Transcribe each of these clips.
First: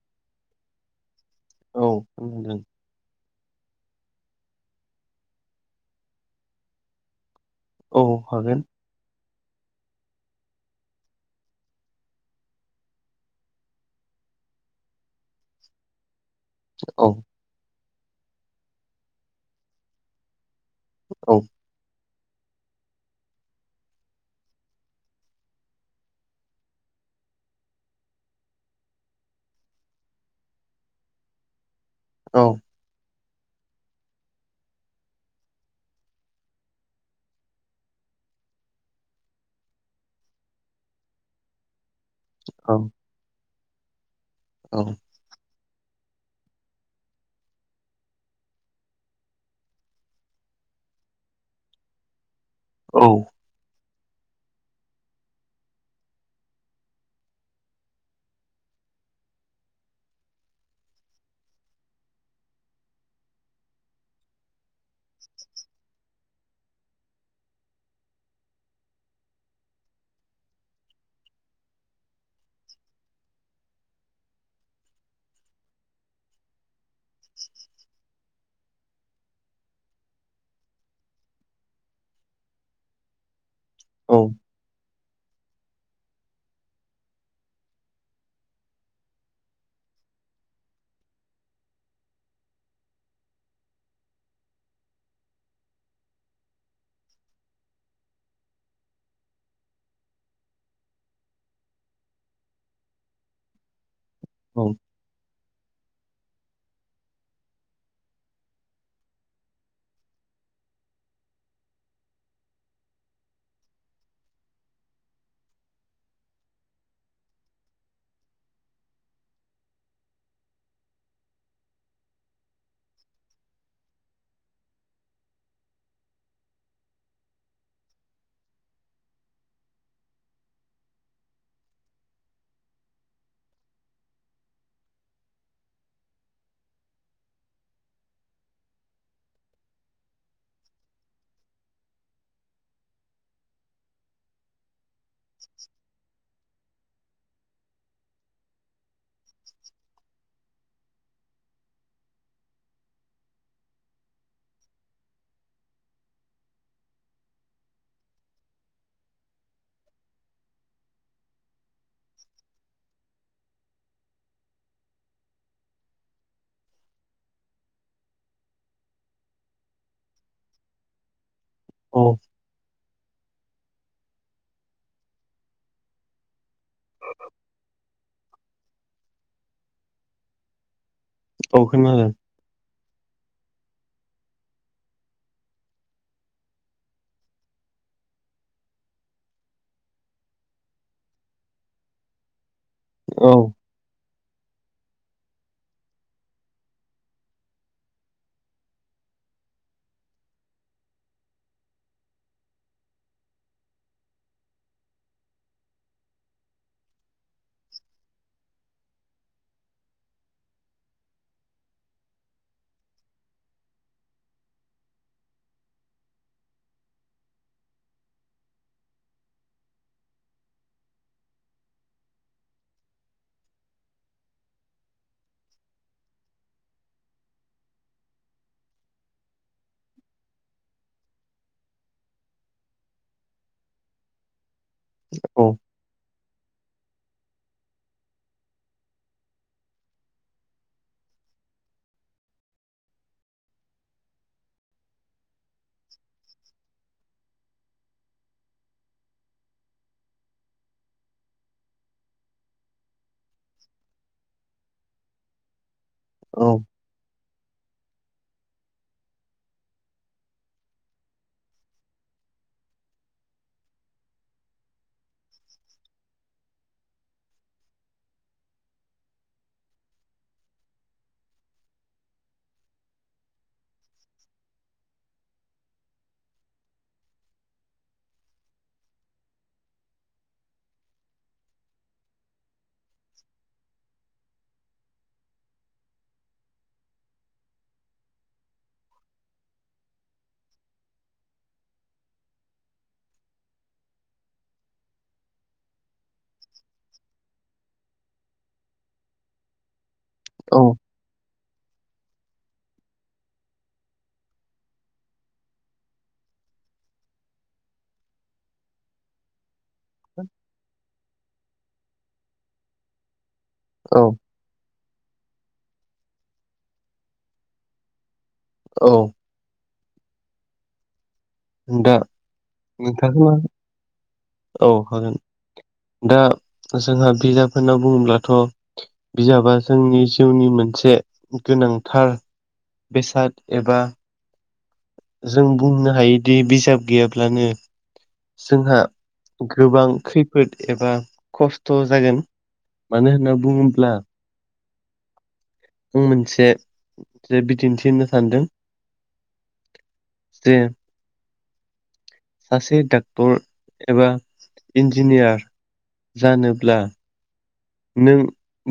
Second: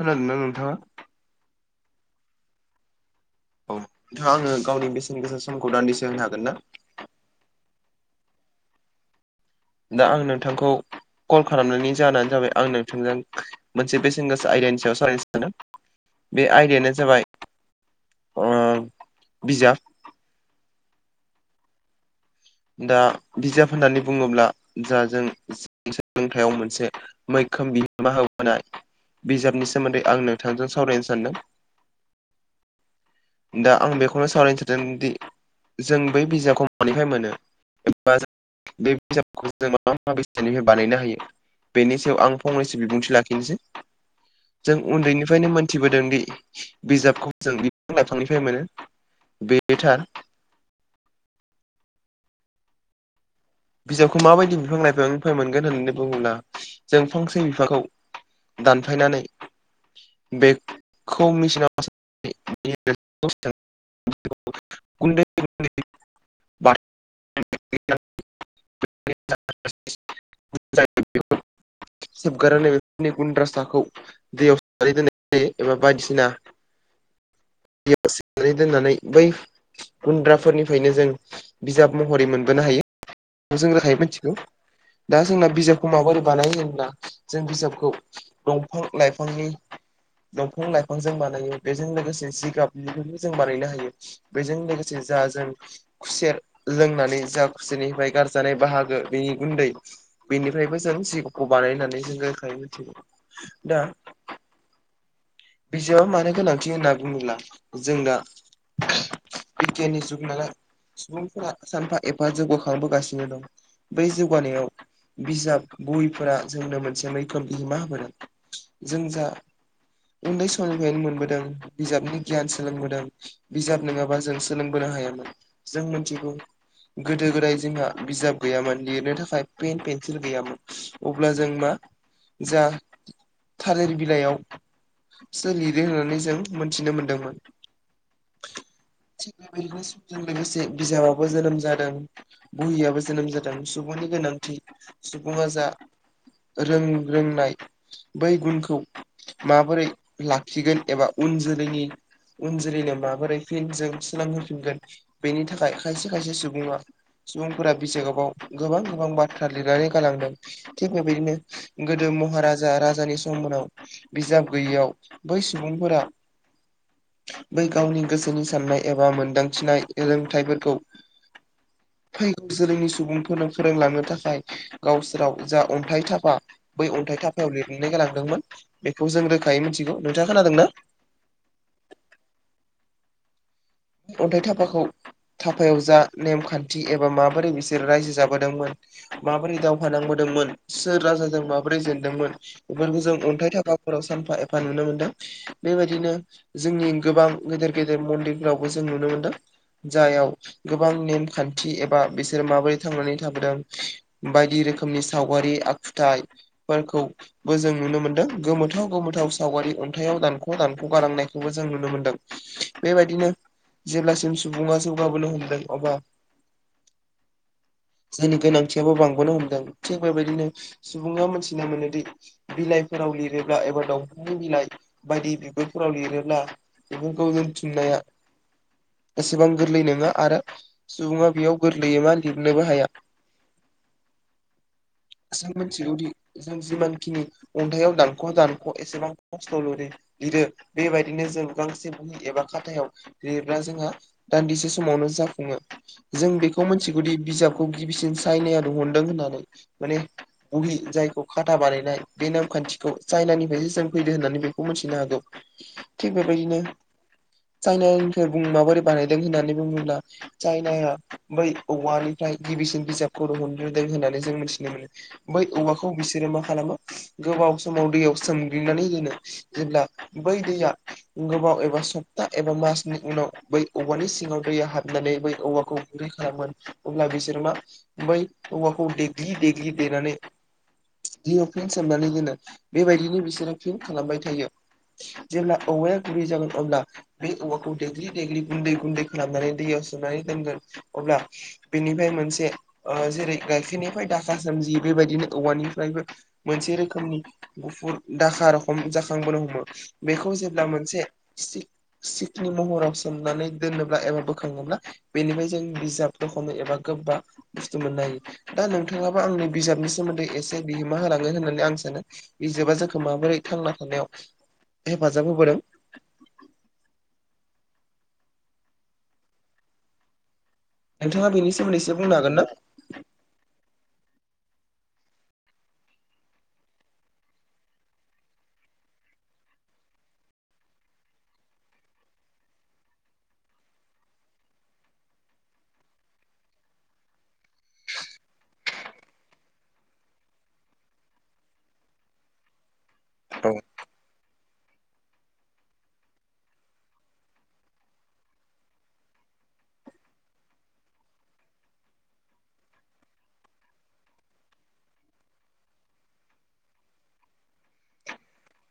खोनादोंना नोंथाङा? औ औ नोंथाङा आंनो गावनि बेसेन गोसा समखौ दान्दिसे होनो हागोन ना? औ हागोन। दा आं नोंथांखौ कल खालामनायनि जाहोनानो जाबाय आं नोंथांजों मोनसे बेसेन गोसा आयदानि सायाव सालायनो सानदों। बे आयदायानो औ जाबाय ओ बिजाब औ दा बिजाब होननानै बुङोब्ला जा जों सोलोंथाइयाव मोनसे मैखोम बिहोमा होबोनाय बिजाबनि सोमोन्दै आं नोंथांजों सावरायनो सानदों। औ दा आं बेखौनो सावरायनो थादोंदि जों बै बिजाबखौ मानिफ्राय मोनो। बे बिजाबुखौ जों मा मा बेसादनिफ्राय बानायनो हायो बेनि सायाव आं औ फंनैसो बिबुंथि लाखिनोसै जों औ उन्दैनिफ्रायनो मोन मिथिबोदोंदि बिजाबखौ जों बिफां लाइफांनिफ्राय मोनो बे थार। औ बिजाबखौ माबायदि बिफां लाइफांनिफ्राय मोनगोन होननानै बुङोब्ला जों फांसे बिफांखौ दानफायनानै बेखौ मिसिनाव [unintelligible] [unintelligible] गुन्दै [unintelligible] [unintelligible] गुन्द्रासाखौ दैयाव सोमनानै दोननाय जायो एबा बायदिसिना दैयाव सोमनानै दोननानै बै गुन्द्राफोरनिफ्रायनो जों बिजाब महरै मोनबोनो हायो। जों रोखायै औ मिथिगौ दा जोंना बिजाबखौ माबोरै बानाय होनोब्ला जों बिजाबखौ दंफां लाइफांनि दंफां लाइफांजों बानायो बेजों लोगोसे जिगाबनिबो जों बानायनो हायो। बेजों लोगोसे जा जों खुसेर लोंनानै जा खचसेनिफ्राय गारजानाय बाहागो बेनि गुन्दै बेनिफ्रायबो जों जिगखौ बानायनानै जों रोखायै मिथियो दा औ बिजाबा मानो गोनांथि होनना बुंङोब्ला जोंना बिगियाननि जुग नायला सुबुंफोरा सानफा एफा जौगाखांबोगासिनो दं बै जौगानायाव बिजाब बहिफोरा जोंनो मोनसे मैखोम बिहोमा होबोदों जों जा उन्दै समनिफ्रायनो मोनबोदों बिजाबनि गियान सोलोंबोदों बिजाब नंङाबा जों सोलोंबोनो हायामोन जों मिथिगौ गोदो गोदाय जोंहा बिजाब गैयामोन लिरनो थाखाय पेन पेेनसिल गैयामोन अब्ला जों मा जा थालिर बिलाइयाव सो लिरो होननानै जों मोनथिनो मोनदोंमोन। [inaudible] थिग बेबायदिनो समजों लोगोसे बिजाबावबो जोनोम जादों बुहुमयाबो जोनोम जादों सुबुंनि गोनांथि सुबुंङा जा रों रोंनाय बै गुनखौ माबोरै लाखिगोन एबा उन जोलैनि उन जोलैनो माबोरै फिन जों सोलोंहोफिनगोन बेनि थाखाय खायसे खायसे सुबुंङा सुबुंफोरा बिजाबाव गोबां गोबां बाथ्रा लिरनानै गालांदों। थिग बेबायदिनो गोदो महाराजा राजानि सममोननाव बिजाब गैयिआव बै सुबुंफोरा बै गावनि गोसोनि साननाय एबा मोनदांथिनाय रोंथाइफोरखौ औ जोलैनि सुबुंफोरनो फोरोंलांनो थाखाय गावसोराव जा अन्थाइ थाफा बै अन्थाइ थाफायाव लिरनानै गालांदोंमोन बेखौ जों रोखायै मिथिगौ नोंथांङा खोनादोंना। औ खोनादों अन्थाइ थाफाखौ थाफायाव जा नेमखान्थि एबा माबोरै बिसोर रायजो जाबोदोंमोन। माबोरै दावहा नांबोदोंमोन सोर राजाजों माबोरै जेनदोंमोन बेफोरखौ जों औ अन्थाइ थाफा फोराव सानफा एफा नुनो मोनदों बेबायदिनो जोंनि गोबां गेदेर गेदेर मन्दिर फोरावबो जों नुनो मोनदों जायाव गोबां नेमखान्थि एबा बिसोर माबोरै थांनानै थाबोदों बायदि रोखोमनि सावगारि आखुथाइफोरखौ बो जों नुनो मोन्दों गोमोथाव गोमोथाव सावगारि अन्थाइयाव दानख' दानख' गालांनायखौबो जों नुनो मोनदों। बेबायदिनो जेब्लासिम सुबुङा जौगाबोनो हमदों अब्ला [inaudible] जोंनि गोनांथियाबो बांबोनो हमदों थिग बेबायदिनो सुबुङा मिथिना मोनोदि बिलाइफोराव लिरोब्ला एबा दंफांनि बिलाइ बायदि बिगुरफोराव लिरोब्ला बेफोरखौ दोनथुमनाया एसेबां गोरलै नङा आरो सुबुङा बेयाव गोरलैयै मा लिरनोबो हाया। [inaudible] औ [unintelligible] मिथिगौदि जों जिमानखिनि अन्थायाइयाव दानख' दानख' एसेबां खस्थ [unintelligible] लिरो बेबायदिनो जों गांसे बहि एबा खाथायाव लिरना जोंहा दान्दिसे समावनो जाफुङो। जों बेखौ मिथिगौदि बिजाबखौ गिबिसिन सायनाया दिहुनदों होननानै माने बहि जायखौ खाथा बानायनाय बे नेमखान्थिखौ चाइनानिफ्रायसो जों फैदो होननानै बेखौ मिथिनो हागौ। [inaudible] थिग बेबायदिनो चाइनानिफोर माबोरै बानायदों होननानै बुङोब्ला चायनाया बै औवानिफ्राय गिबिसिन बिजाबखौ दिहुनग्रोदों होननानै जों मिथिनो मोनो। बै औवाखौ बिसोरो मा खालामो। गोबाव समाव दैयाव सोमग्लिनानै दोनो जेब्ला बै दैया गोबाव एबा सप्ता एबा मास नि उनाव बै औवानि सिङाव दैया हाबनानै बै औवाखौ गुरै खालामोन अब्ला बिसोरो मा बै औवाखौ देग्लि देग्लि देनानानै दै फिन सोमनानै दोनो बेबायदिनो बिसोरो फिन खालामबाय थायो। जेब्ला औवाया गुरै जागोन अब्ला बे औवाखौ दग्लि देग्लि गुन्दै गुन्दै खालामनानै दै सोमनानै दोनगोन अब्ला बेनिफ्राय मोनसे ओ जेरै गाइखेरनिफ्राय दाखा सोमजियो बेबायदिनो औवानिफ्रायबो मोनसे रोखोमनि गुफुर दाखा रखम जाखांबोनो हमो। बेखौ औ जेब्ला मोनसे सि सि नि महराव सोमनानै दोनोब्ला एबा बोखाङोब्ला बेनिफ्राय जों बिजाब दख'नो एबा गोबा बुस्थु मोनो हायो। दा नोंथाङाबो आंनि बिजाबनि सोमोन्दै एसे बिहोमा होलाङो होननानै आं सानो बिजाबा जोंखौ माबोरै थांना औ थानायाव हेफाजाब होबोदों औ नोंथाङा बेनि सोमोन्दैसो बुंनो हागोन ना? नोंथां मा औ होगोन। दा जोंहा बिजाब होनना बुंङोब्लाथ' बिजाबा जोंनि जिउनि मोनसे गोनांथार बेसाद एबा जों बुंनो हायोदि बिजाब गैयाब्लानो जोंहा गोबां खैफोद एबा खस्थ' जागोन। मानो होनना औ बुङोब्ला बेखौ मोनसे जे बिदिन्थि होनो सानदों जे सासे डाक्टर एबा इन्जिनियार जानोब्ला नों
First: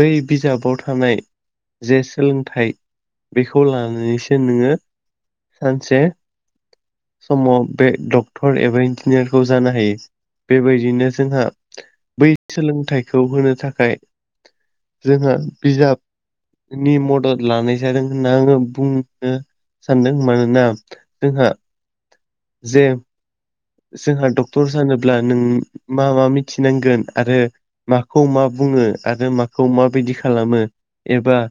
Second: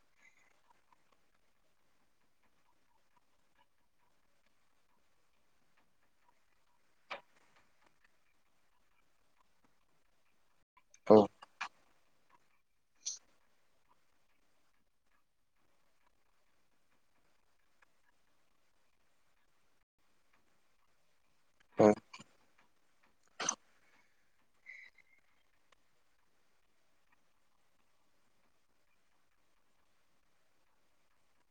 बै बिजाबाव थानाय जे सोलोंथाइ बेखौ लानानैसो नोङो सानसे समाव बे डक्टर एबा इन्जिनियार खौ जानो हायो बेबाय बिदिनो औ जोंहा बै सोलोंथाइखौ होनो थाखाय जोंहा बिजाबनि मदद लानाय जादों होनना आङो बुंनो सानदों मानोना जोंहा औ जे जोंहा डक्टर जानोब्ला नों मा मा मिथिनांगोन आरो माखौ मा बुङो आरो माखौ माबायदि खालामो एबा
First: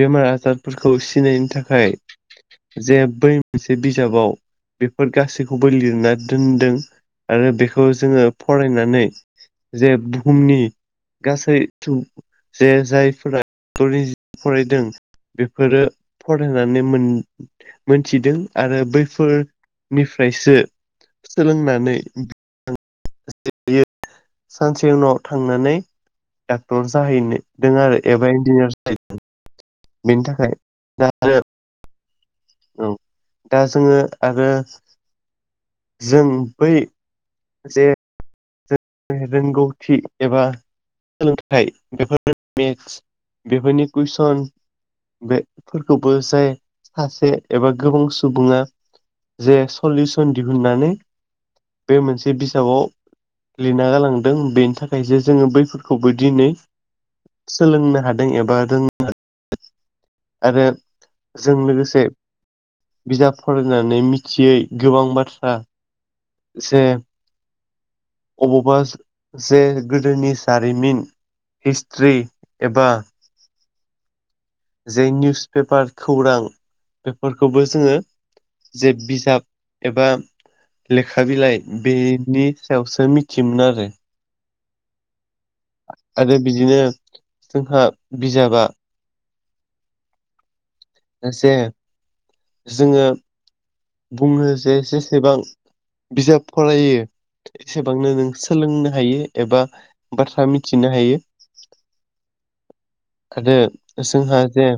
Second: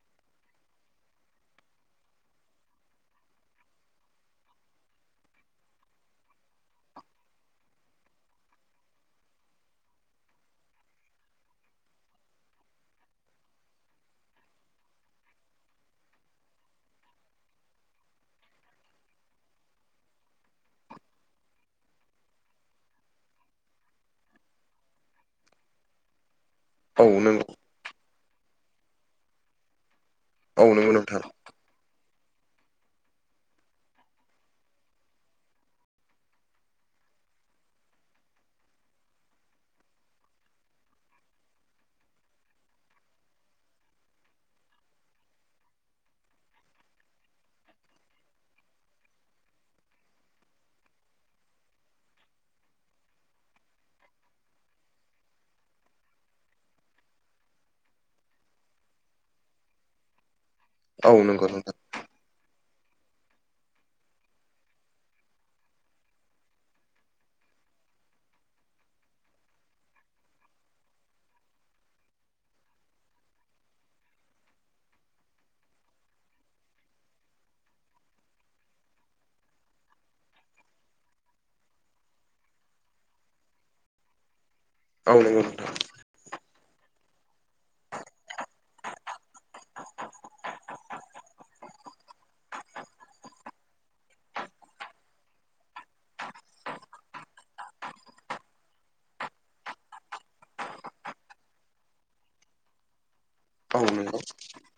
बेमार आजारफोरखौ सिनायनि थाखाय जे बै मोनसे बिजाबाव बेफोर गासैखौबो लिरना दोनदों आरो बेखौ जोङो फरायनानै जे बुहुमनि गासै सु जे जायफोरा स्कलनि [unintelligible] जि फरायदों बेफोरो फरायनानै मोन मोनथिदों आरो बैफोरनिफ्रायसो सोलोंनानै बियो सानसे उनाव थांनानै डक्टर जाहैनो दों आरो एबा इन्जिनियार जाहैदों बेनि था औ नोंगौ नोंथां औ दा जोङो आरो जों बै जे रोंगौथि एबा सोलोंथाइ बेफोर माने [unintelligible] बेफोरनि कुइसन बेफोरखौबो जाय सासे एबा गोबां सुबुङा जे सलिउसन दिहुननानै बे मोनसे बिजाबाव लिरना गालांदों बेनि थाखायसो जोङो बैफोरखौबो दिनै सोलोंनो हादों एबा रोंनो हादों [unintelligible] आरो औ जों लोगोसे बिजाब फरायनानै मिथियै गोबां बाथ्रा जे अबावबा जे गोदोनि जारिमिन हिस्ट्रि एबा जे निउस पेपार खौरां बेफोरखौबो जोङो जे बिजाब एबा लेखा बिलाइ बेनि सायावसो मिथियोमोन आरो औ नंगौ नोंथां आरो बिदिनो जोंहा बिजाबा जे जोङो बुङो जे जेसेबां बिजाब फरायो एसेबांनो नों सोलोंनो हायो एबा बाथ्रा मिथिनो हायो आरो औ नंगौ जोंहा जे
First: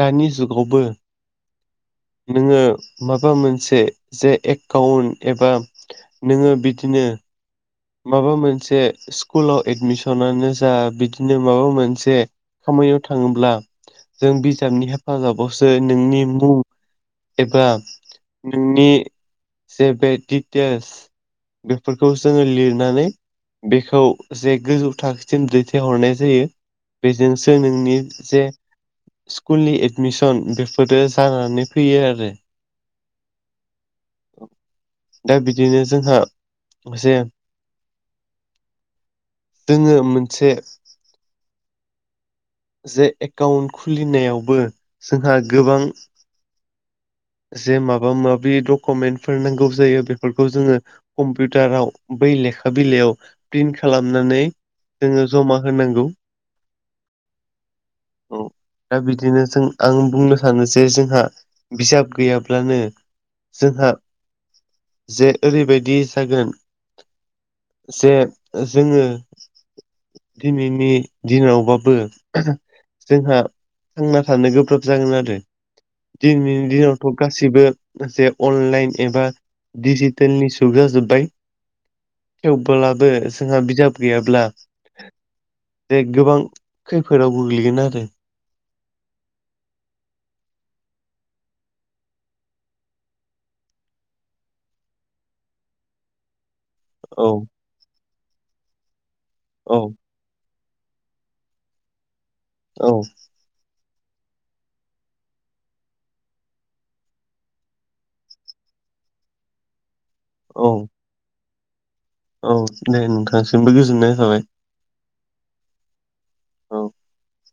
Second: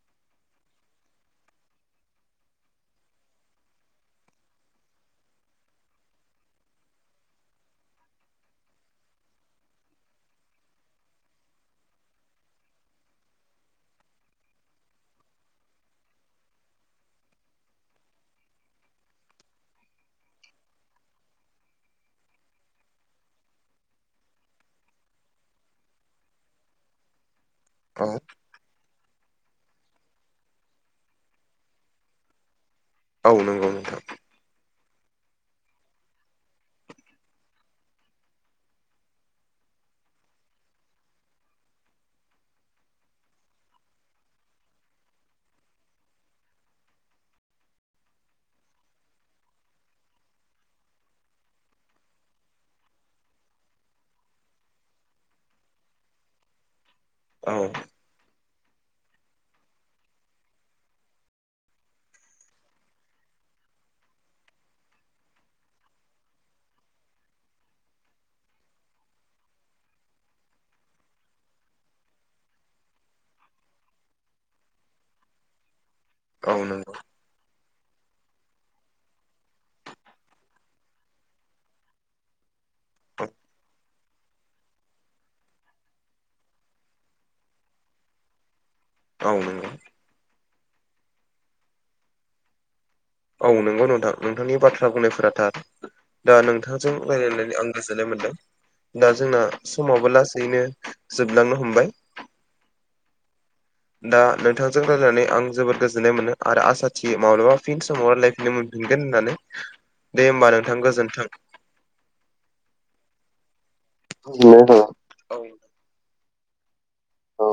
दानि जुगावबो नोङो माबा मोनसे जे एकाउन्ट एबा नोङो बिदिनो माबा मोनसे स्कुलाव एडमिसनानो जा बिदिनो माबा मोनसे खामानियाव थाङोब्ला जों बिजाबनि हेफाजाबावसो नोंनि मुं एबा नोंनि जे बे डिटेल्स बेफोरखौ जोङो लिर नानै बेखौ जे गोजौ थाखोसिम दैथायहरनाय जायो बेजोंसो नोंनि जे स्कुलनि एडमिसन बेफोरो जानानै फैयो आरो औ नंगौ नोंथां दा बिदिनो जोंहा जे जोङो मोनसे जे एकाउन्ट खुलिनायावबो जोंहा गोबां जे माबा माबि डकुमेन्टफोर नांगौ जायो बेफोरखौ जोङो कम्पिउटाराव बै लेखा बिलाइयाव प्रिन्ट खालामनानै। जोङो जमा होनांगौ आ औ। औ दा बिदिनो जों आं बुंनो सानो जे जोंहा बिजाब गैयाब्लानो जोंहा जे ओरैबादि जागोन जे जोङो दिनैनि दिनावबाबो जोंहा थांना थानो गोब्राब जागोन आरो दिनैनि औ नंगौ दिनाव गासिबो जे अनलाइन एबा दिजिटेलनि जुगा जोजोबबाय थेवबोब्लाबो जोंहा बिजाब गैयाब्ला दे गोबां खैफोदाव गोग्लैगोन आरो। औ नंगौ। औ नंगौ नोंथां नोंथांनि बाथ्रा बुंनायफोरा थार दा नोंथां। जों औ रायजलायनानै आं गोजोननाय मोन्दों दा जोंना औ समावबो लासैनो जोबलांनो हमबाय। औ। दा नोंथांजों रायजलायनानै आं जोबोद गोजोननाय मोनो आरो आसा थि माब्लाबा फिन समाव रायज्लायफिननो मोनगोन मोनगोन होननानै। [inaudible] दे होमबा औ नोंथां गोजोन्थों। औ दे नोंथांसिमबो गोजोननाय थाबाय। औ औ। औ।